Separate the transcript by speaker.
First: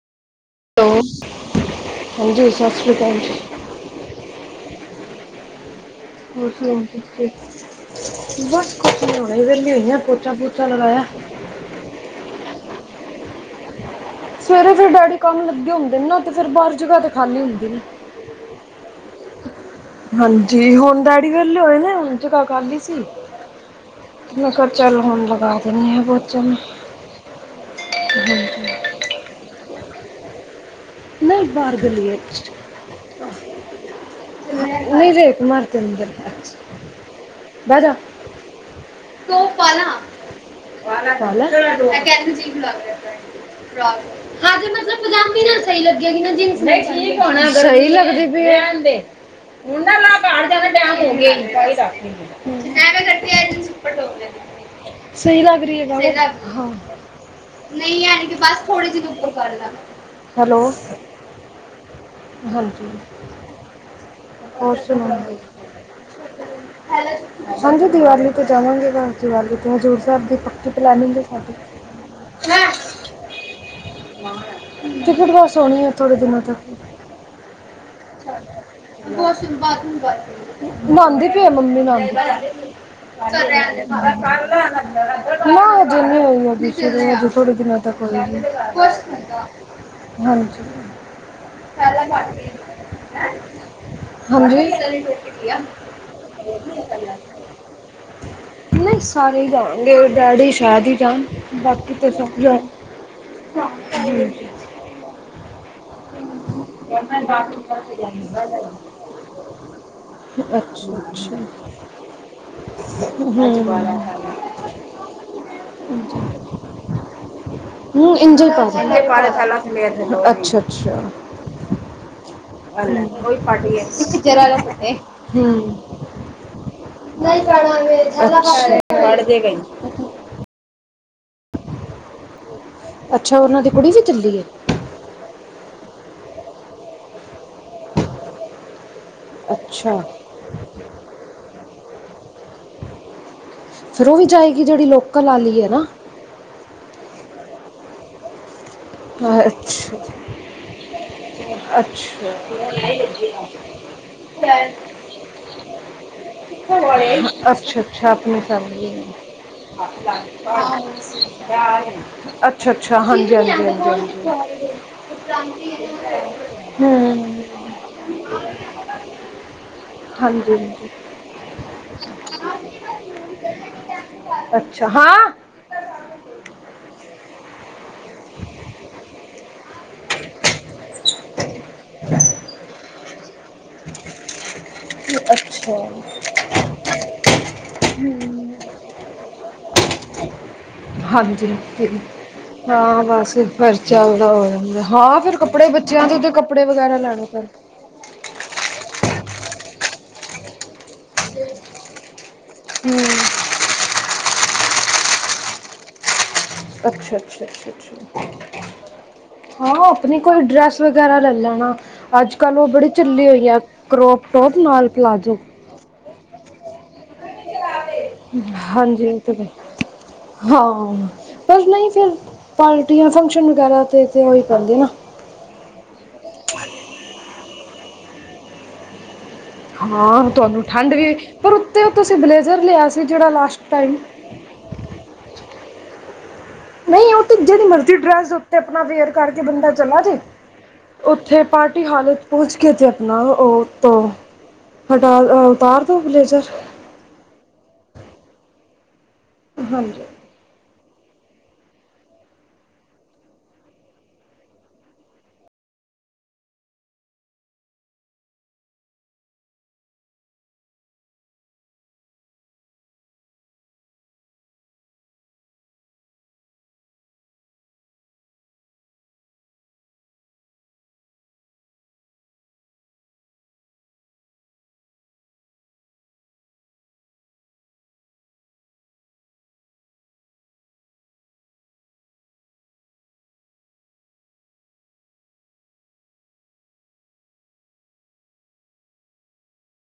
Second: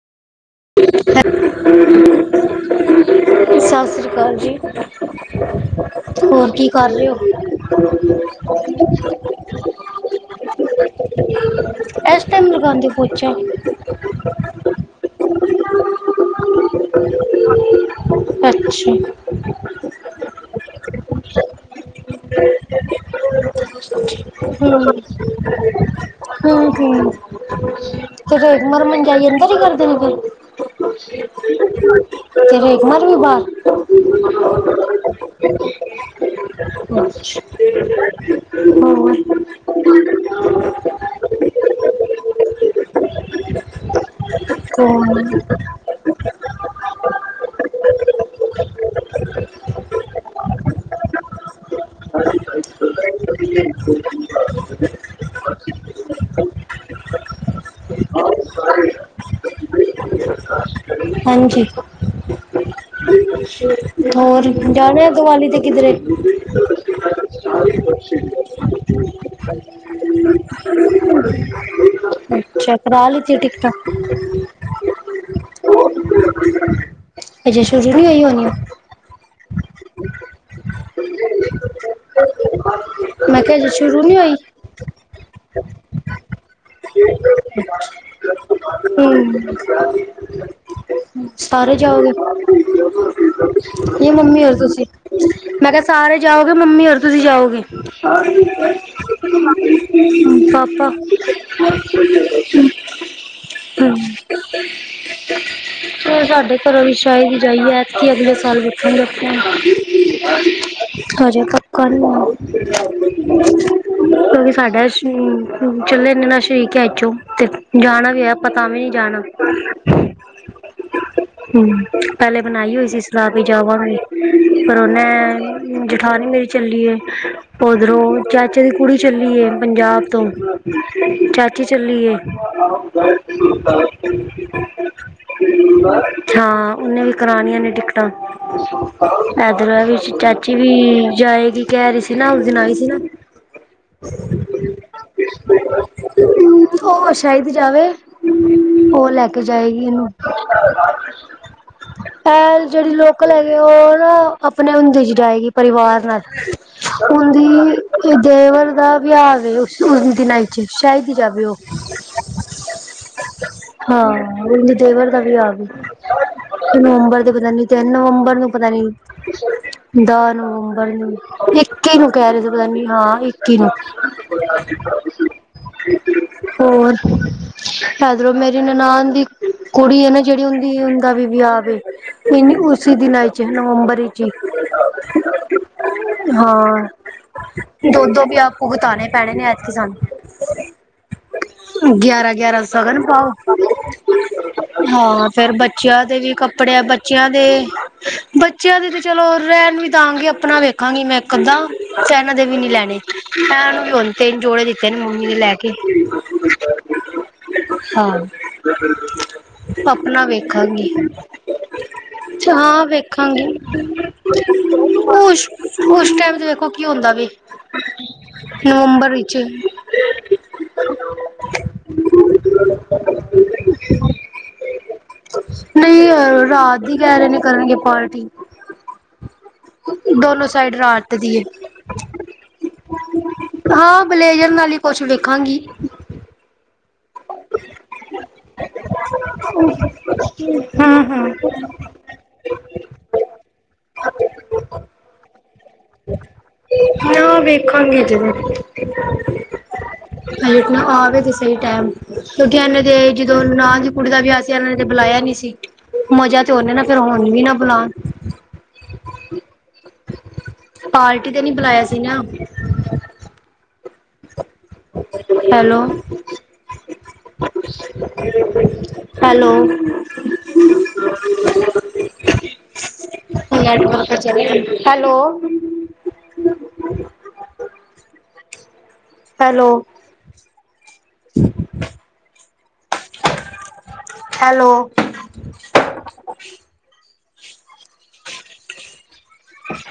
Speaker 1: ਹਾਂਜੀ ਸਤਿ ਸ਼੍ਰੀ ਅਕਾਲ ਜੀ।
Speaker 2: ਹਾਂਜੀ।
Speaker 1: ਬਸ ਕੁਛ ਨੀ ਹੂਨੇ ਵੇਲੀ ਹੋਈ ਆਂ, ਪੋਚਾ ਪੁਚਾ ਲਗਾਇਆ।
Speaker 2: ਐਸ ਟਾਈਮ ਲਗਾਂਦੇ ਓ ਪੋਚਾ?
Speaker 1: ਸਵੇਰੇ ਫੇਰ ਡੈਡੀ ਕੰਮ ਲੱਗੇ ਹੁੰਦੇ ਨਾ ਤੇ ਫੇਰ ਬਾਹਰ ਜਗ੍ਹਾ ਤੇ ਖਾਲੀ ਹੁੰਦੀ ਨੀ।
Speaker 2: ਅੱਛਾ।
Speaker 1: ਹਾਂਜੀ ਹੁਨ ਡੈਡੀ ਵੇਲੇ ਹੋਏ ਨੇ, ਹੁਨ ਜਗਾ ਖਾਲੀ ਸੀ। ਮੈਂ ਕਿਹਾ
Speaker 2: ਹੂੰ,
Speaker 1: ਚੱਲ ਹੁਣ ਲਗਾ ਦਿੰਨੀ ਆ ਪੋਚਾ ਮੈਂ
Speaker 2: ਹੂੰ-ਹੂੰ। ਤੇ ਫੇਰ ਮਰ ਮਨ ਜਾਈ ਅੰਦਰ ਈ ਕਰਦੇ ਨੇ ਫੇਰ।
Speaker 1: ਨਹੀਂ ਬਾਹਰ ਗਲੀ
Speaker 2: ਤੇਰੇਮਾਰ ਵੀ ਬਾਾਰ
Speaker 1: ਨਰੇੈ ਕੁਮਾਰ ਕੇਦਰ ਸੋਫ ਵਾਲਾ
Speaker 2: ਹਾਂ।
Speaker 1: [unintelligible]
Speaker 2: ਕੋਂਨ?
Speaker 1: [unintelligible] [unintelligible]
Speaker 2: [unintelligible]
Speaker 1: [unintelligible] ਹੈਲੋ।
Speaker 2: ਹਾਂਜੀ।
Speaker 1: ਹਾਂਜੀ
Speaker 2: ਹੋਰ ਜਾਣੇ ਆ ਦੀਵਾਲੀ ਤੇ ਕਿਧਰੇ? [inaudible]
Speaker 1: ਹਾਂਜੀ ਦੀਵਾਲੀ ਤੇ ਜਾਵਾਂਗੇ ਬਸ ਦੀਵਾਲੀ ਤੇ ਹਜੂਰ ਸਾਹਿਬ ਦੀ ਪੱਕੀ ਪਲੈਨਿੰਗ ਹੈ ਸਾਡੀ
Speaker 2: ਅੱਛਾ ਕਰਾ ਲੱਤੀਆ ਟਿਕਟਾਂ?
Speaker 1: ਟਿਕਟ ਬਸ ਆਉਣੀ ਹੈ ਥੋੜ੍ਹੇ ਦਿਨਾਂ ਤੱਕ
Speaker 2: ਅਜੇ ਸ਼ੁਰੂ ਨਹੀਂ ਹੋਈ ਹੋਣੀ
Speaker 1: ਨਉਦੀ ਪ ਮੰਮੀ ਨਦੀ ਚ
Speaker 2: ਮੈਂ ਕਿਹਾ ਅਜੇ ਸ਼ੁਰੂ ਨਹੀਂ
Speaker 1: ਮ
Speaker 2: ਹੋਈ
Speaker 1: ਚ ਨਾ ਅਜੇ ਨਹੀਂ ਹੋ ਆ ਕਿਸ ਅਜੇ ਥੋੜੇ ਦਿਨਾਂ ਤੱਕ ਹੋਈ
Speaker 2: ਹੂੰ
Speaker 1: ਹਾਂਜੀ
Speaker 2: ਸਾਰੇ ਜਾਓਗੇ? ਨਹੀਂ ਮੰਮੀ ਔਰ ਤੁਸੀਂ,
Speaker 1: ਹਾਂਜੀ
Speaker 2: ਮੈਂ ਕਿਹਾ ਸਾਰੇ ਜਾਓਗੇ ਮੰਮੀ ਔਰ ਤੁਸੀਂ ਜਾਓਗੇ?
Speaker 1: ਨਹੀਂ ਸਾਰੇ ਹੀ ਜਾਣਗੇ ਡੈਡੀ ਸ਼ਾਇਦ
Speaker 2: ਪਾਪਾ
Speaker 1: ਹੀ
Speaker 2: ਹੂੰ
Speaker 1: ਹਾਂਜੀ [inaudible]
Speaker 2: ਫੇ ਸਾਡੇ ਘਰ ਦੀ ਸ਼ਾਇਦ ਜਾਈਏ ਐਤਕੀ, ਅਗਲੇ ਸਾਲ ਵੱਖੇ ਲਿਆ।
Speaker 1: ਅੱਛਾ ਅੱਛਾ
Speaker 2: ਸੋਜੇ ਕੱਕਨ ਸਾਢੇ ਅਛ [unintelligible] [inaudible] ਚੱਲ ਇਨੇ ਨਾ ਸ਼ਰੀਕ ਹੈ ਏੋ ਤੇ ਜਾਣਾ ਵੀ ਹੈ ਪਤਾ ਵੀ ਨੀ ਜਾਣਾ।
Speaker 1: ਅੱਛਾ।
Speaker 2: ਹੂੰ ਪਹਿਲੇ ਬਣਾਈ ਹੋਈ ਸੀ ਸਲਾਹ ਵੀ ਜਾਂਵਾਂਗੇ, ਪਰ
Speaker 1: ਹੂੰ
Speaker 2: ਉਹਨੇ ਜਠਾਣੀ ਮੇਰੀ ਚੱਲੀਏ,
Speaker 1: ਨਹੀਂ ਪੜਾਂ
Speaker 2: ਓਦਰੋਂ
Speaker 1: ਮੇਰੇ ਝਾਲਾ
Speaker 2: ਚਾਚੇ ਦੀ ਕੁੜੀ ਚੱਲੀਏ ਪੰਜਾਬ ਤੋਂ। ਚਾਚੀ ਚੱਲੀਏ
Speaker 1: ਅੱਛਾ ਉਹਨਾਂ ਦੀ ਕੁੜੀ ਵੀ ਚੱਲੀ ਐ?
Speaker 2: ਹਾਂ ਉਹਨੇ ਵੀ ਕਰਉਣੀਆਂ ਨੇ ਟਿਕਟਾਂ। ਪੈਦਲਾ ਵੀ
Speaker 1: ਅੱਛਾ
Speaker 2: ਚਾਚੀ ਵੀ ਜਾਏਗੀ, ਕਹਿ ਰਹੀ ਸੀ ਨਾ ਉਸ ਦਿਨ ਆਈ ਸੀ ਨਾ।
Speaker 1: ਫਿਰ ਉਹ ਵੀ ਜਾਈਗੀ ਲੋਕਲ ਵਾਲੀ ਐ ਨਾ?
Speaker 2: ਉਹ ਸ਼ਹੀਦ ਜਾਵੇ, ਉਹ ਲੈ ਕੇ ਜਾਏਗੀ
Speaker 1: ਅੱਛਾ
Speaker 2: ਇਹਨੂੰ ਹ [inaudible]
Speaker 1: ਅੱਛਾ
Speaker 2: ਇਹ ਜਿਹੜੀ ਲੋਕਲ ਹੈਗੇ ਐ, ਉਹ ਨਾ ਆਪਣੇ ਹੁੰਦੇ ਚ ਜਾਏਗੀ ਪਰਿਵਾਰ ਨਾਲ।
Speaker 1: ਪਾਸੇ ਅੱਛਾ ਅੱਛਾ
Speaker 2: ਉਹਦੀ
Speaker 1: ਆਪਣੀ
Speaker 2: ਦੇਵਲ ਦਾ
Speaker 1: ਫੈਮਿਲੀ
Speaker 2: ਵਿਆਹ ਆਵੇ ਦਿਨਾਂ ਸ਼ਾਇਦ ਹੀ ਜਾਵੇ ਉਹ।
Speaker 1: ਅੱਛਾ ਅੱਛਾ ਹਾਂਜੀ ਹਾਂਜੀ ।
Speaker 2: ਹਾਂ ਉ ਦੇਵਰ ਦਾ ਵਿਆਹ ਆ, ਨਵੰਬਰ ਦੇ
Speaker 1: ਹੂੰ
Speaker 2: ਪਤਾ ਨੀ ਤਿੰਨ ਨਵੰਬਰ ਨੂੰ ਪਤਾ ਨੀ ਦਸ
Speaker 1: ਹਾਂਜੀ
Speaker 2: ਨਵੰਬਰ
Speaker 1: ਹਾਂਜੀ
Speaker 2: ਨੂੰ ਇੱਕੀ ਨੂੰ ਕਹਿ ਰਹੇ ਸੀ ਪਤਾ ਨੀ ਹਾਂ ਇੱਕੀ ਨੂੰ। [inaudible]
Speaker 1: ਅੱਛਾ ਹਾਂ
Speaker 2: [inaudible] ਹੋਰ ਇਧਰੋਂ ਮੇਰੀ ਨਨਾਨ ਦੀ ਕੁੜੀ ਆ ਨਾ ਜਿਹੜੀ ਉਹਦੀ ਦਾ ਵੀ ਵਿਆਹ ਵੇ, ਉਸਸੀ ਦਿਨਾਂ ਚ ਨਵੰਬਰ ਜੀ
Speaker 1: ਅੱਛਾ
Speaker 2: ਹਾਂ ਦੋ ਦੋ ਵਿਆਹ ਭੂਗਤਾਣੇ ਪੈਣੇ ਨੇ ਐਜਕ
Speaker 1: ਹਾਂਜੀ
Speaker 2: ਸਾਨੂੰ। ਗਿਆਰਾਂ ਗਿਆਰਾਂ ਸੌ ਸ਼ਗਨ ਪਾਓ।
Speaker 1: ਚਾਲਦਾ ਹੋ ਜਾਂਦਾ
Speaker 2: ਹਾਂ,
Speaker 1: ਫਿਰ
Speaker 2: ਫੇਰ
Speaker 1: ਕੱਪੜੇ
Speaker 2: ਬੱਚਿਆਂ ਦੇ
Speaker 1: ਤੇ
Speaker 2: ਵੀ ਕੱਪੜੇ
Speaker 1: ਵਗੈਰਾ ਲੈਣੇ
Speaker 2: ਬੱਚਿਆਂ ਦੇ
Speaker 1: ਪੈਣ
Speaker 2: ਬੱਚਿਆਂ ਦੇ ਤੇ ਚਲੋਂ ਰਹਿਣ ਵੀ ਦਵਾਂਗੇ, ਆਪਣਾ ਵੇਖ ਆਗੀ ਮੈਂ ਇਕ ਅੱਧਾ ਚੈਨਲ ਤੇ ਵੀ ਨਹੀਂ ਲੈਣੇ
Speaker 1: ਹੂੰ
Speaker 2: ਤਿੰਨ ਜੋੜੇ ਦਿੱਤੇ ਨੇ ਮਮੀ ਨੇ ਲੈ ਕੇ
Speaker 1: ਅੱਛਾ ਅੱਛਾ ਅੱਛਾ ਅੱਛਾ
Speaker 2: ਬਿਲ
Speaker 1: ਆ ਆਪਣੀ ਕੋਈ ਡਰੈਸ ਵਗੈਰਾ ਲੈ ਲੈਣਾ ਅੱਜ ਕੱਲ ਉਹ
Speaker 2: ਹਾਂ
Speaker 1: ਬੜੀ ਝੱਲੀ
Speaker 2: ਵੇਖਾਂਗੀ
Speaker 1: ਹੋਈ ਟੋਪ ਨਾਲ ਪਲਾਜੋ
Speaker 2: ਉਸ ਉਸ ਟਾਈਮ ਦੇਖੋ ਕੀ ਹੁੰਦਾ ਵੀ ਨਵੰਬਰ
Speaker 1: ਹਾਂਜੀ
Speaker 2: ਵਿੱਚ
Speaker 1: ਫਿਰ ਪਾਰਟੀਆਂ ਸੈਕਸ਼ਨ ਵਗੈਰਾ
Speaker 2: ਨਹੀਂ ਰਾਤ ਹੀ ਕਹਿ ਰਹੇ ਨੇ ਕਰਨਗੇ ਪਾਰਟੀ
Speaker 1: ਹਾਂ
Speaker 2: ਦੋਨੋ
Speaker 1: ਤੁਹਾਨੂੰ
Speaker 2: ਸਾਈਡ
Speaker 1: ਠੰਡ ਵੀ
Speaker 2: ਰਾਤ ਦੀ ਹੈ
Speaker 1: ਪਰ ਉੱਤੇ ਤੁਸੀਂ ਬਲੇਜ਼ਰ ਲਿਆ ਸੀ ਜਿਹੜਾ
Speaker 2: ਪਲੇਜਰ ਨਾਲ ਕੁਛ ਵੇਖਾਂਗੀ
Speaker 1: ਨਹੀਂ ਉਹ ਤੇ ਜਿਹੜੀ ਮਰਜ਼ੀ ਡਰੈਸ ਉੱਤੇ ਆਪਣਾ ਵੇਅਰ ਕਰਕੇ ਬੰਦਾ ਚਲਾ ਜੇ
Speaker 2: ਹਾਂ ਹਾਂ
Speaker 1: ਉੱਥੇ ਪਾ ਹਾਲਤ ਪਹੁੰਚ ਕੇਥੇ ਆਪਣਾ ਉਹ ਹਟਾ ਉਤਾਰ ਦੋ ਬਲੇਜ਼ਰ
Speaker 2: ਨਾ ਵੇਖਾਂਗੇ ਜਿਵੇਂ
Speaker 1: ਹਾਂਜੀ।
Speaker 2: ਆ ਉਠਣਾ ਆਵੇ ਤੇ ਸਹੀ ਟਾਈਮ, ਲੁਧਿਆਣਾ ਤੇ ਜਦੋਂ ਨਾਂ ਦੀ ਕੁੜੀ ਦਾ ਵਿਆਹ ਸੀ, ਉਹਨੇ ਤੇ ਬੁਲਾਇਆਂ ਨੀ ਸੀ। ਮਜ਼ਾ ਤੇ ਹੁਣ ਐ ਨਾ, ਫੇਰ ਹੁਣ ਵੀ ਨਾ ਬੁਲਾਉਣ। ਪਾਲਕੀ ਤੇ ਨਹੀਂ ਬੁਲਾਇਆ ਸੀ hello hello hello hello hello